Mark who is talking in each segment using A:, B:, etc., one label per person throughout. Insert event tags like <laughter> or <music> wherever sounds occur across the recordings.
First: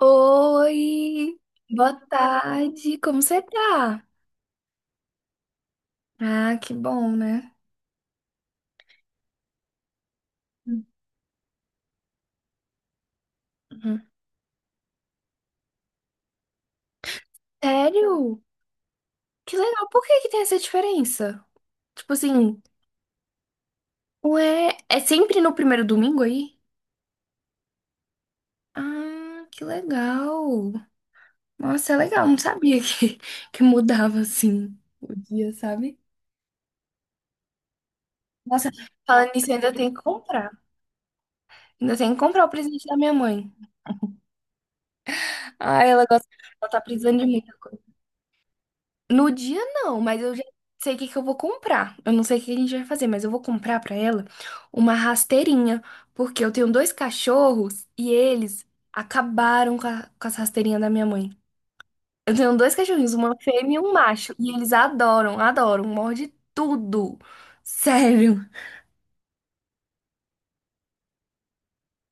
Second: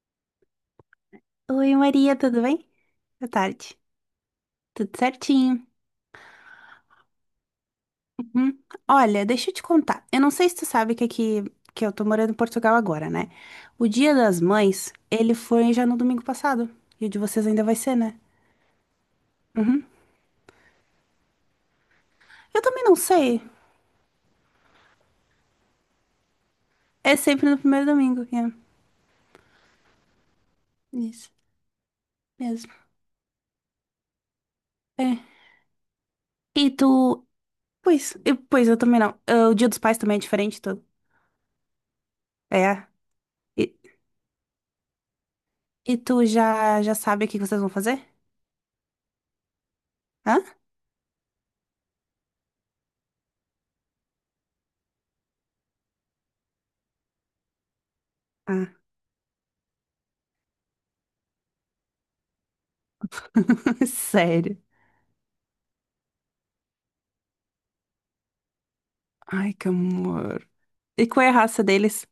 A: Oi,
B: Oi,
A: boa
B: Maria, tudo bem?
A: tarde, como
B: Boa
A: você
B: tarde.
A: tá?
B: Tudo certinho.
A: Ah, que bom, né?
B: Uhum. Olha, deixa eu te contar. Eu não sei se tu sabe que aqui, que eu tô morando em Portugal agora, né? O
A: Uhum.
B: Dia das Mães, ele foi já no domingo passado. E o de vocês ainda vai ser, né?
A: Sério? Que
B: Uhum.
A: legal, por que que tem essa diferença? Tipo assim,
B: Eu também não sei.
A: ué, é sempre no primeiro domingo aí?
B: É sempre no primeiro domingo, é.
A: Ah, que legal.
B: Isso,
A: Nossa, é legal, não
B: mesmo.
A: sabia <laughs> que mudava assim o
B: É.
A: dia, sabe?
B: E tu... Pois, eu, pois
A: Nossa,
B: eu também não.
A: falando
B: Ah,
A: nisso,
B: o
A: eu
B: Dia
A: ainda
B: dos
A: tem
B: Pais
A: que
B: também é
A: comprar.
B: diferente, tu...
A: Ainda tem que comprar o presente
B: É.
A: da minha mãe.
B: E,
A: Ah,
B: e
A: ela
B: tu
A: gosta, ela tá
B: já, já
A: precisando
B: sabe
A: de
B: o que
A: mim.
B: que vocês vão fazer?
A: No dia não, mas eu já
B: Hã?
A: sei o que que eu vou comprar. Eu não sei o que a gente vai fazer, mas eu vou comprar pra ela uma rasteirinha, porque eu tenho dois cachorros e eles
B: Ah.
A: acabaram com as rasteirinhas da minha mãe. Eu tenho dois cachorrinhos, uma fêmea e
B: <laughs>
A: um macho, e
B: Sério.
A: eles adoram, adoram, morde tudo. Sério.
B: Ai, que amor. E qual é a raça deles?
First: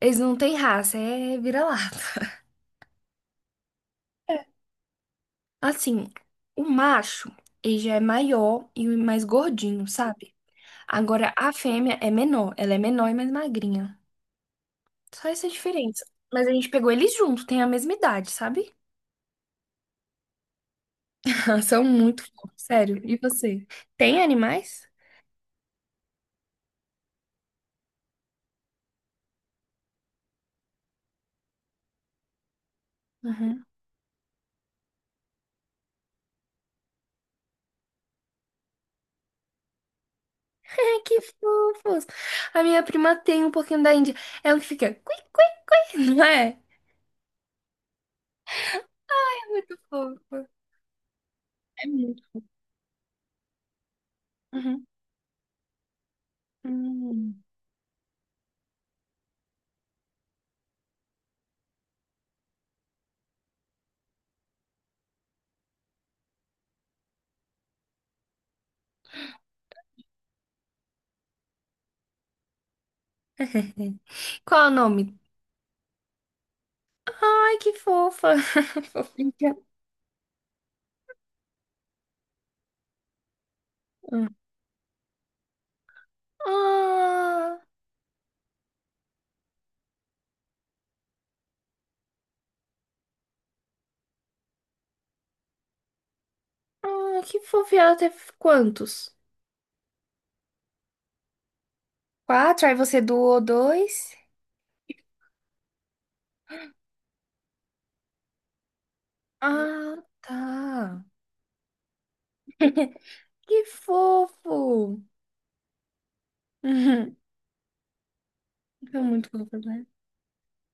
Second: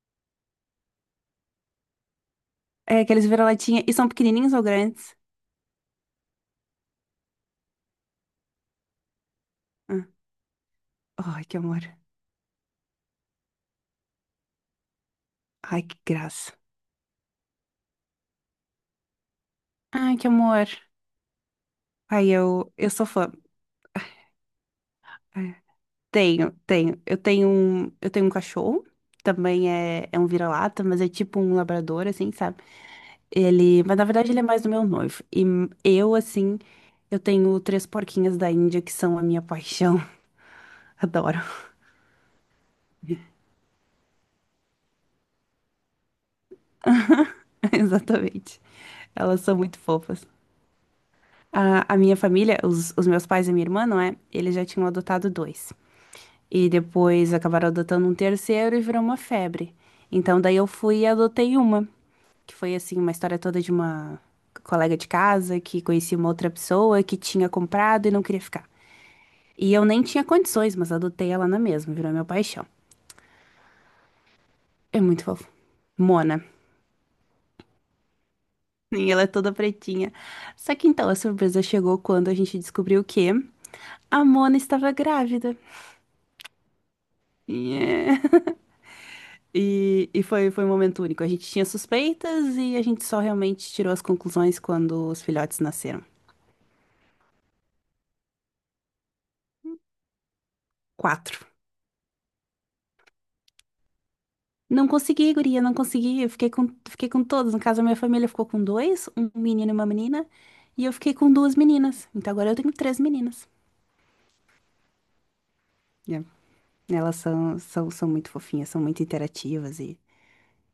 A: Eles não têm raça, é vira-lata.
B: É que eles viram latinha e são pequenininhos ou grandes?
A: Assim, o macho, ele já é maior e mais gordinho,
B: Ah.
A: sabe? Agora,
B: Ai,
A: a
B: que amor.
A: fêmea é menor, ela é menor e mais magrinha. Só essa
B: Ai, que
A: diferença. Mas a
B: graça.
A: gente pegou eles junto, tem a mesma idade, sabe?
B: Ai, que amor.
A: <laughs> São muito
B: Ai,
A: fofos,
B: eu
A: sério.
B: sou
A: E
B: fã.
A: você? Tem animais?
B: É. Tenho, tenho. Eu tenho um cachorro. Também é, é um vira-lata, mas é tipo um labrador, assim, sabe?
A: Uhum.
B: Ele, mas na verdade ele é mais do meu noivo. E eu, assim, eu tenho três porquinhas da Índia que são a minha paixão. <laughs>
A: Ai, que
B: Adoro.
A: fofos! A minha prima tem um pouquinho da Índia. É o que fica cui, cui, cui, <laughs> não é?
B: <laughs> Exatamente. Elas
A: É
B: são
A: muito
B: muito fofas.
A: fofo. É
B: A minha
A: muito.
B: família, os meus pais e minha irmã, não é? Eles já
A: Uhum.
B: tinham adotado dois. E depois
A: Hum.
B: acabaram adotando um terceiro e virou uma febre. Então daí eu fui e adotei uma, que foi assim, uma história toda de uma colega de casa que conhecia uma outra pessoa que tinha comprado e não queria ficar. E eu nem tinha condições, mas adotei ela na mesma, virou meu paixão.
A: <laughs> Qual é o
B: É
A: nome?
B: muito fofo. Mona. <laughs>
A: Ai, que fofa! <laughs>
B: E ela é toda
A: Fofinha.
B: pretinha. Só que então a surpresa chegou quando a gente descobriu que a
A: Hum.
B: Mona estava grávida.
A: Ah,
B: Yeah. E foi, foi um momento único. A gente tinha suspeitas e a gente só realmente tirou as conclusões quando os filhotes nasceram.
A: ah, que fofa. E ela teve quantos?
B: Quatro.
A: Quatro, aí você doou dois?
B: Não consegui, guria, não consegui. Fiquei com todos. No caso, a minha família ficou com dois, um menino e uma
A: Ah,
B: menina. E eu
A: tá.
B: fiquei com duas meninas. Então agora eu tenho
A: <laughs>
B: três meninas.
A: Que fofo!
B: Yeah.
A: Uhum.
B: Elas são, são, são muito fofinhas, são
A: Foi
B: muito
A: muito fofo,
B: interativas
A: né?
B: e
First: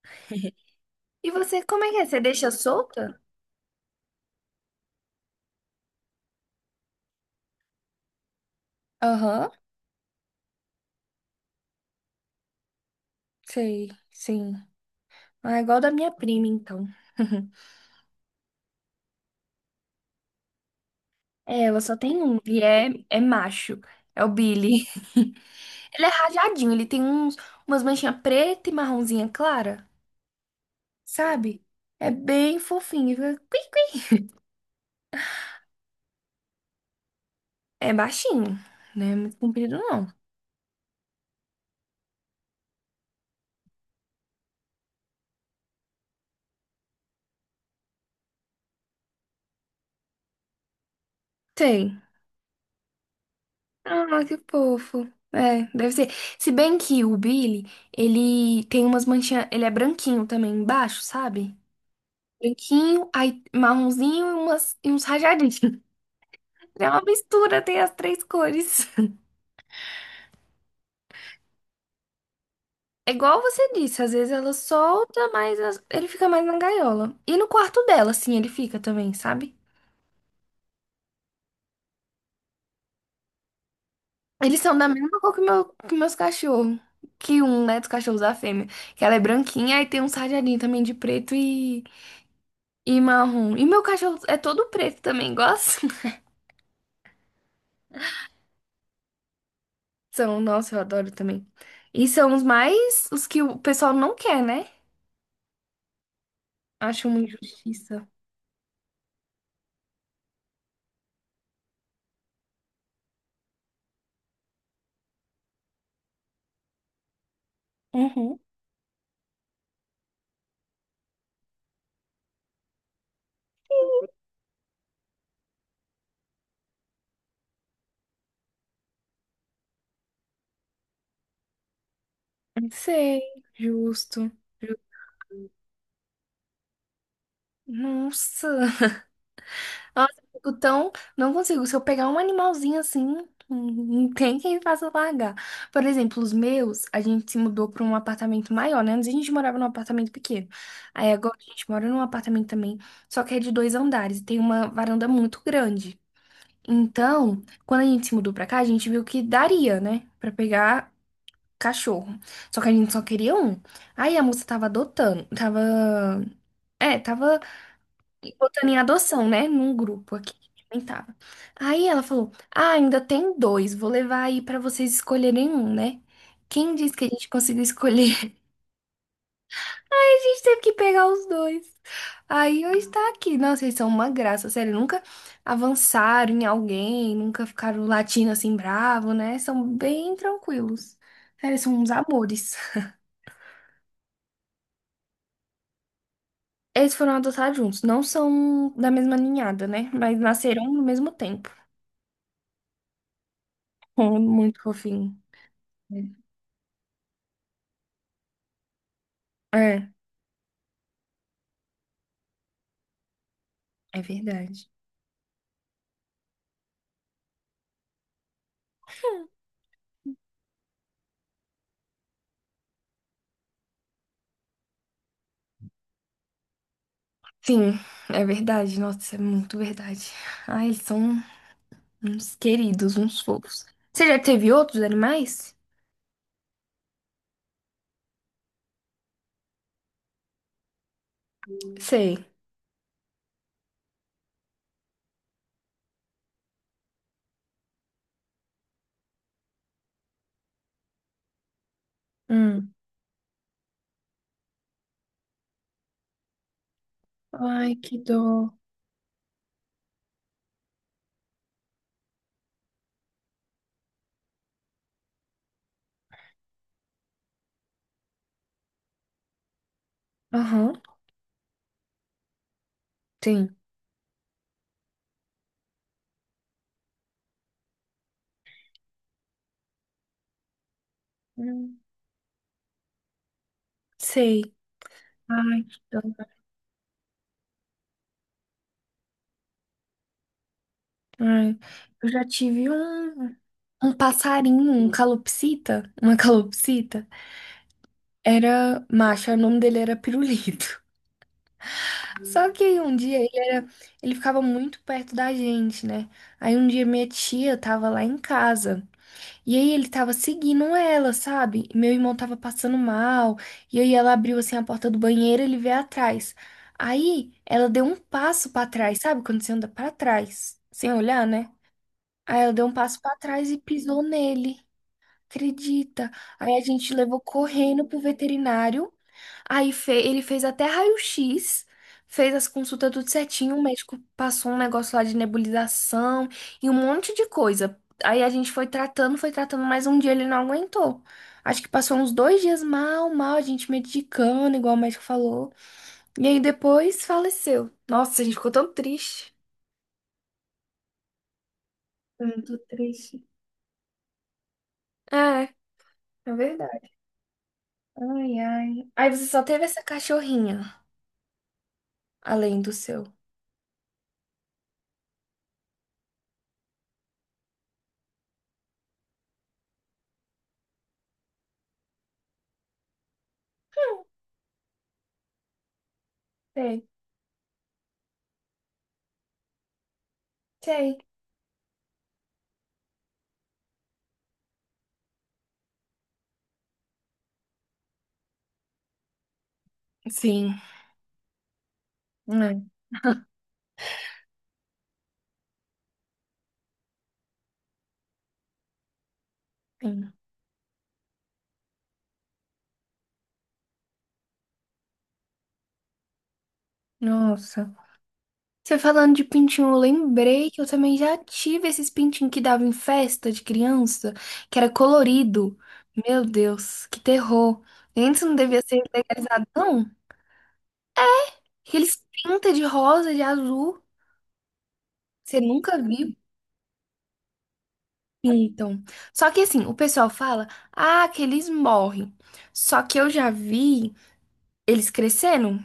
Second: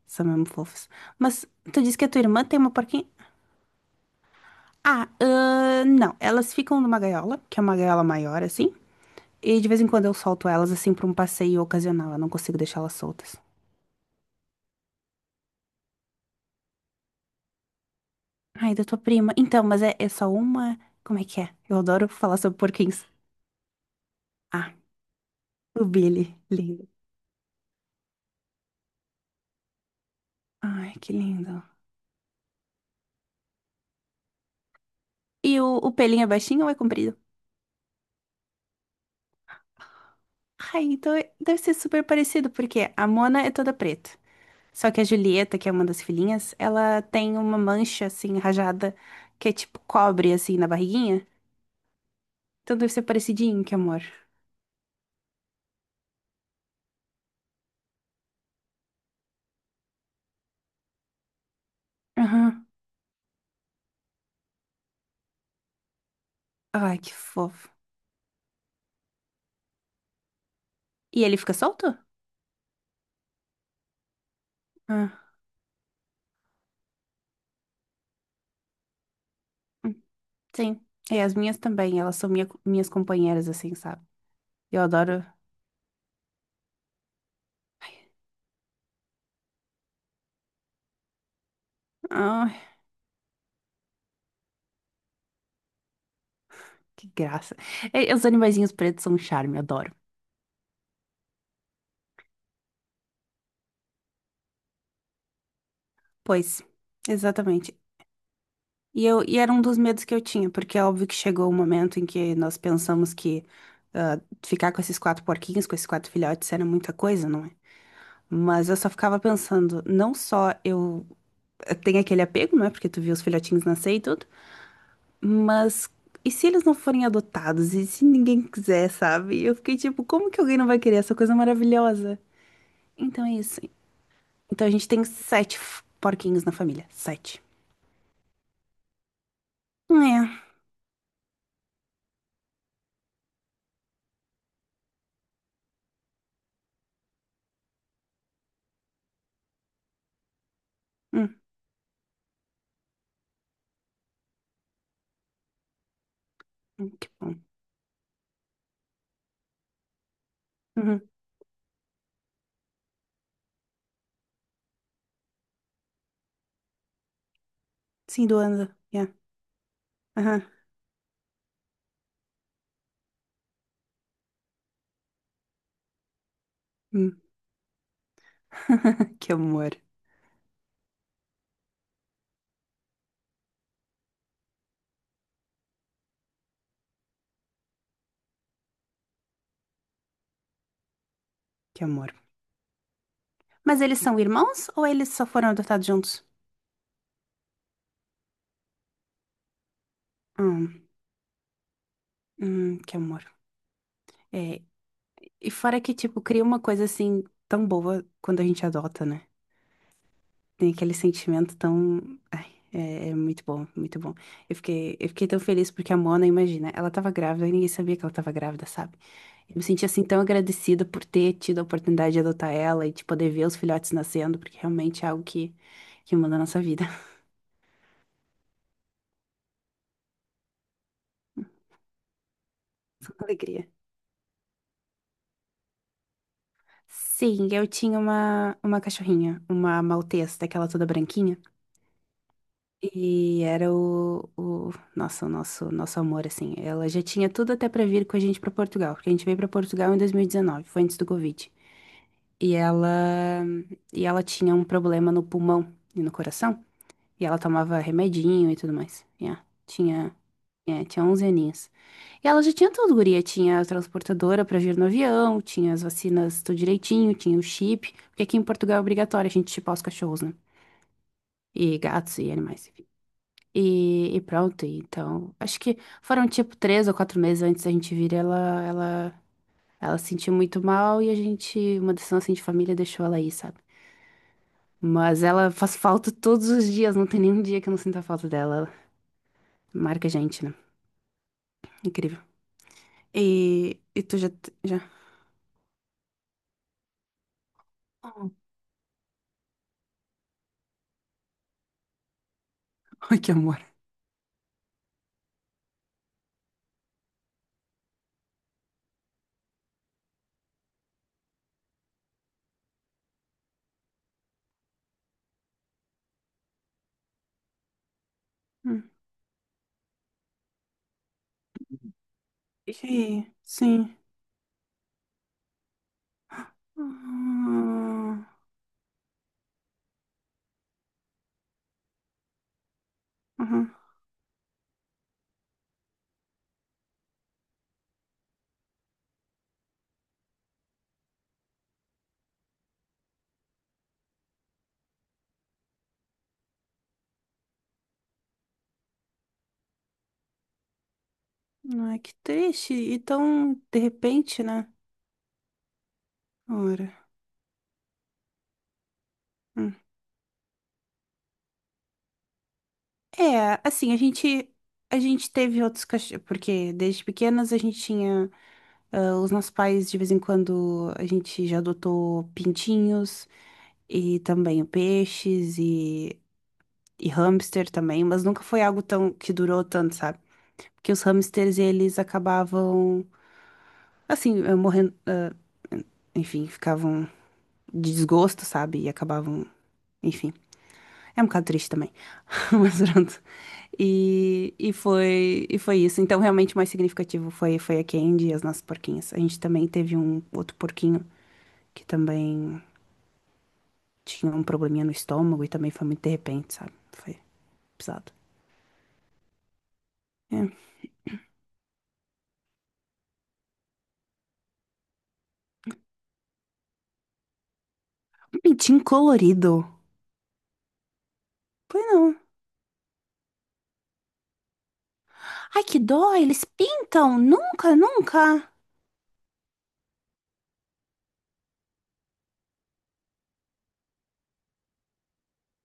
B: são mesmo fofas.
A: E
B: Mas
A: você,
B: tu
A: como é que
B: disse
A: é?
B: que a
A: Você
B: tua irmã
A: deixa
B: tem uma porquinha?
A: solta?
B: Ah, não. Elas ficam numa gaiola, que é uma gaiola maior, assim.
A: Aham,
B: E de vez em quando eu solto elas assim pra um passeio ocasional, eu não consigo deixá-las soltas.
A: sei, sim. Ah, igual da minha prima, então. <laughs>
B: Ai, da tua prima. Então, mas é, é só uma. Como é que é?
A: É,
B: Eu
A: ela só
B: adoro
A: tem
B: falar
A: um,
B: sobre
A: e
B: porquinhos.
A: é macho. É o
B: Ah,
A: Billy. <laughs>
B: o
A: Ele é
B: Billy.
A: rajadinho, ele
B: Lindo.
A: tem uns, umas manchinhas preta e marronzinha clara,
B: Ai, que
A: sabe?
B: lindo.
A: É bem fofinho,
B: E o pelinho é baixinho ou é comprido?
A: é baixinho, né? Muito comprido, não.
B: Ai, então deve ser super parecido, porque a Mona é toda preta. Só que a Julieta, que é uma das filhinhas, ela tem uma mancha assim, rajada, que é tipo cobre assim na barriguinha.
A: Tem.
B: Então deve ser parecidinho, que amor.
A: Ah, que fofo. É, deve ser. Se bem que o Billy, ele tem umas manchinhas. Ele é branquinho também embaixo, sabe?
B: Aham.
A: Branquinho, aí marronzinho e uns rajadinhos. <laughs> É
B: Ai,
A: uma
B: que
A: mistura,
B: fofo.
A: tem as três cores. <laughs>
B: E ele fica solto?
A: É igual você disse, às vezes ela
B: Ah.
A: solta, mas ele fica mais na gaiola. E no quarto dela, assim, ele fica também, sabe?
B: Sim, é, as minhas também, elas são minhas companheiras, assim, sabe?
A: Eles são
B: Eu
A: da mesma
B: adoro.
A: cor que meus cachorros. Que um, né, dos cachorros da fêmea. Que ela é branquinha, e tem um sarjadinho também de preto e
B: Ai,
A: E marrom. E meu cachorro é todo preto também, gosto. <laughs>
B: que graça. É, os animaizinhos pretos são um charme, eu adoro.
A: São, nossa, eu adoro também. E são os mais, os que o pessoal não quer, né?
B: Pois,
A: Acho uma
B: exatamente.
A: injustiça.
B: E era um dos medos que eu tinha, porque é óbvio que chegou o momento em que nós pensamos que ah, ficar com esses quatro porquinhos, com esses quatro filhotes, era muita coisa, não é?
A: Uhum.
B: Mas eu só ficava pensando, não só eu tenho aquele apego, não é? Porque tu viu os filhotinhos nascer e tudo. Mas e se eles não forem adotados? E se ninguém quiser, sabe? Eu fiquei tipo, como que alguém não vai querer essa coisa maravilhosa?
A: Sei,
B: Então é isso.
A: justo.
B: Então a
A: Ju-
B: gente tem sete porquinhos na família. Sete.
A: nossa. Nossa, eu
B: É.
A: fico tão. Não consigo. Se eu pegar um animalzinho assim, não tem quem faça largar. Por exemplo, os meus, a gente se mudou para um apartamento maior, né? Antes a gente morava num apartamento pequeno. Aí agora
B: Hum,
A: a gente mora num apartamento também, só que é de dois andares e tem uma varanda muito grande.
B: que bom.
A: Então, quando a gente se mudou pra cá, a gente viu que daria, né? Pra pegar
B: Uhum.
A: cachorro. Só que a gente só queria um. Aí a moça tava adotando, tava. Tava
B: Sim, do
A: botando
B: Anda.
A: em
B: Yeah.
A: adoção, né? Num grupo aqui.
B: Aham.
A: Nem tava. Aí ela falou: Ah, ainda tem dois, vou levar aí pra vocês escolherem um, né? Quem disse que a
B: Hum.
A: gente conseguiu escolher.
B: <laughs> Que amor.
A: A gente teve que pegar os dois. Aí hoje tá aqui. Nossa, eles são uma graça, sério. Nunca avançaram em alguém, nunca ficaram latindo assim bravo, né? São bem tranquilos. Sério, eles são
B: Que
A: uns
B: amor.
A: amores.
B: Mas eles são irmãos ou eles só foram adotados juntos?
A: Eles foram adotados juntos. Não são da mesma ninhada, né? Mas nasceram no
B: Hum,
A: mesmo tempo. <laughs>
B: que amor.
A: Oh, muito
B: É,
A: fofinho.
B: e fora que, tipo, cria uma coisa assim tão boa quando a gente adota, né?
A: É,
B: Tem aquele sentimento tão. Ai, é, é muito bom,
A: é
B: muito bom.
A: verdade.
B: Eu fiquei tão feliz porque a Mona, imagina, ela tava grávida e ninguém sabia que ela tava grávida, sabe? Eu me senti assim tão agradecida por ter tido a oportunidade de adotar ela e de poder ver os filhotes nascendo, porque realmente é algo que muda a nossa vida.
A: Sim, é verdade. Nossa, isso é muito verdade. Ai, eles são uns queridos,
B: <laughs>
A: uns fofos.
B: Alegria.
A: Você já teve outros animais?
B: Sim, eu tinha uma cachorrinha, uma maltesa, daquela toda branquinha.
A: Sei.
B: E era o nossa, nosso amor, assim. Ela já tinha tudo até pra vir com a gente pra Portugal, porque a gente veio pra Portugal em 2019, foi antes do Covid. E
A: Hum.
B: ela, e ela tinha um problema no pulmão e no coração, e ela
A: Ai,
B: tomava
A: que
B: remedinho
A: dor.
B: e tudo mais. Tinha, é, tinha 11 aninhos. E ela já tinha tudo, guria, tinha a transportadora pra vir no avião, tinha as vacinas tudo direitinho, tinha o chip, porque aqui em Portugal é obrigatório a gente chipar os cachorros, né?
A: Aham,
B: E gatos e animais.
A: tem.
B: E pronto, e então. Acho que foram tipo três ou quatro meses antes da gente vir, ela se sentiu muito mal e a gente,
A: Hum,
B: uma decisão assim de família, deixou ela aí, sabe?
A: sei.
B: Mas ela
A: Ai,
B: faz
A: que dor.
B: falta todos os dias, não tem nenhum dia que eu não sinta falta dela. Ela marca a gente, né?
A: Ai, eu
B: Incrível.
A: já tive um,
B: E,
A: um
B: e tu já,
A: passarinho,
B: já.
A: um calopsita, uma <laughs> calopsita.
B: Oh.
A: Era macho, o nome dele era Pirulito. <laughs> Só que aí um
B: <laughs>
A: dia
B: Ai,
A: ele
B: que amor.
A: era, ele ficava muito perto da gente, né? Aí um dia minha tia tava lá em casa. E aí ele tava seguindo ela, sabe? E meu irmão tava passando mal. E aí ela abriu assim a porta do banheiro, ele veio atrás. Aí ela deu um passo pra
B: Hum.
A: trás, sabe? Quando você anda pra trás, sem olhar, né? Aí ela deu um passo pra
B: E,
A: trás e
B: sim.
A: pisou nele. Acredita? Aí a gente levou correndo pro
B: Ah,
A: veterinário. Aí ele fez até raio-x, fez as consultas tudo certinho. O
B: aham.
A: médico passou um negócio lá de nebulização e um monte de coisa. Aí a gente foi tratando, mas um dia ele não aguentou. Acho que passou uns dois dias mal, mal, a gente medicando, igual o médico falou. E aí depois faleceu. Nossa, a gente ficou tão triste.
B: Não é que
A: Foi muito
B: triste. E
A: triste.
B: tão de repente, né?
A: É, é
B: Ora.
A: verdade. Ai, ai. Aí você só teve essa cachorrinha, além do seu.
B: É, assim, a gente teve outros cachorros, porque desde pequenas a gente tinha ah, os nossos pais de vez em quando a gente já adotou pintinhos e também peixes
A: Sei,
B: e hamster também, mas nunca foi algo tão que durou tanto, sabe? Porque
A: sei.
B: os hamsters eles acabavam assim, morrendo, ah, enfim, ficavam de desgosto, sabe? E acabavam, enfim.
A: Sim,
B: É um bocado triste também. <laughs>
A: é,
B: Mas pronto. E foi isso. Então, realmente, o mais significativo foi, foi a Candy e as nossas porquinhas. A gente também teve
A: sim.
B: um outro porquinho que também tinha um probleminha no estômago e também foi muito de repente, sabe? Foi
A: Nossa.
B: pesado.
A: Você falando de pintinho, eu lembrei que eu
B: É.
A: também já tive esses pintinhos que dava em festa de criança, que era colorido. Meu Deus, que terror. Antes não
B: Um
A: devia ser
B: pintinho
A: legalizado,
B: colorido.
A: não. Que
B: Foi
A: eles
B: não.
A: pintam de rosa, de azul. Você
B: Ai,
A: nunca
B: que dó,
A: viu?
B: eles pintam. Nunca, nunca.
A: Pintam. Só que assim, o pessoal fala, ah, que eles morrem. Só que eu já vi eles crescendo,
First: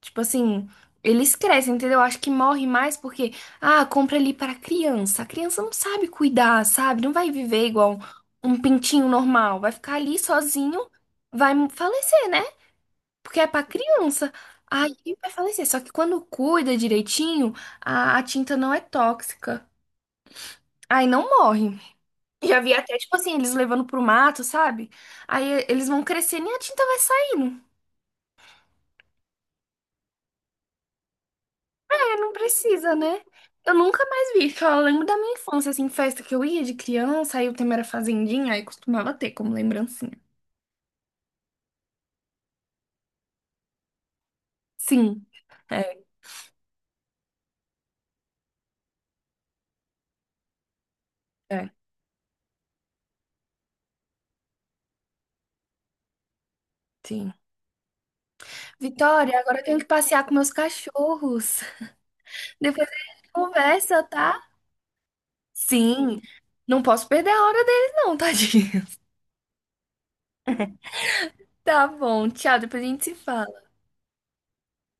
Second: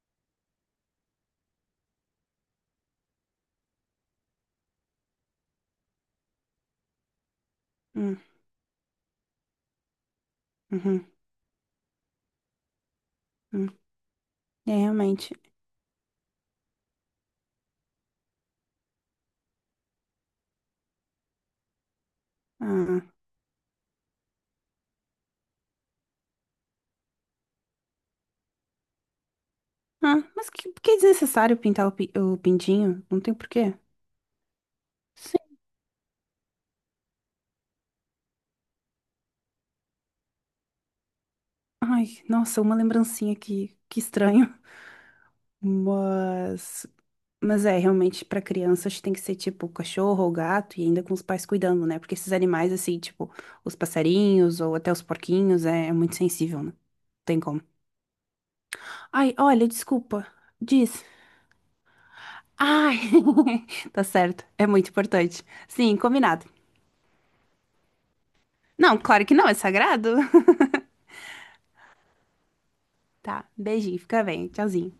A: tipo assim, eles crescem, entendeu? Acho que morre mais porque, ah, compra ali para criança. A criança não sabe cuidar, sabe? Não vai viver igual
B: Hum,
A: um pintinho normal, vai ficar ali sozinho,
B: uhum,
A: vai falecer, né? Porque é para
B: hum.
A: criança.
B: É,
A: Aí vai
B: realmente.
A: falecer. Só que quando cuida direitinho, a tinta não é tóxica. Aí não morre. Já vi até,
B: Ah,
A: tipo assim, eles levando pro mato, sabe? Aí eles vão crescendo e a tinta vai saindo.
B: ah, mas que é desnecessário pintar o,
A: Não
B: o
A: precisa,
B: pintinho? Não
A: né?
B: tem
A: Eu
B: porquê.
A: nunca mais vi. Só lembro da minha infância, assim, festa que eu ia de criança, aí o tema era fazendinha, aí costumava ter como lembrancinha.
B: Ai, nossa, uma lembrancinha aqui, que estranho.
A: Sim, é,
B: Mas, mas é, realmente, pra crianças tem que ser tipo cachorro ou gato e ainda com os pais
A: é,
B: cuidando, né? Porque esses animais, assim, tipo, os passarinhos ou até os porquinhos, é, é muito sensível, né? Não
A: sim.
B: tem como. Ai,
A: Vitória, agora eu
B: olha,
A: tenho que passear
B: desculpa.
A: com meus
B: Diz.
A: cachorros. <laughs> Depois a
B: Ai,
A: gente
B: <laughs>
A: conversa,
B: tá
A: tá?
B: certo. É muito importante. Sim,
A: Sim,
B: combinado.
A: não posso perder a hora deles, não, <laughs> tadinho.
B: Não, claro que não, é sagrado.
A: Tá bom, tchau, depois a gente se
B: Tá,
A: fala.
B: beijinho, fica bem. Tchauzinho.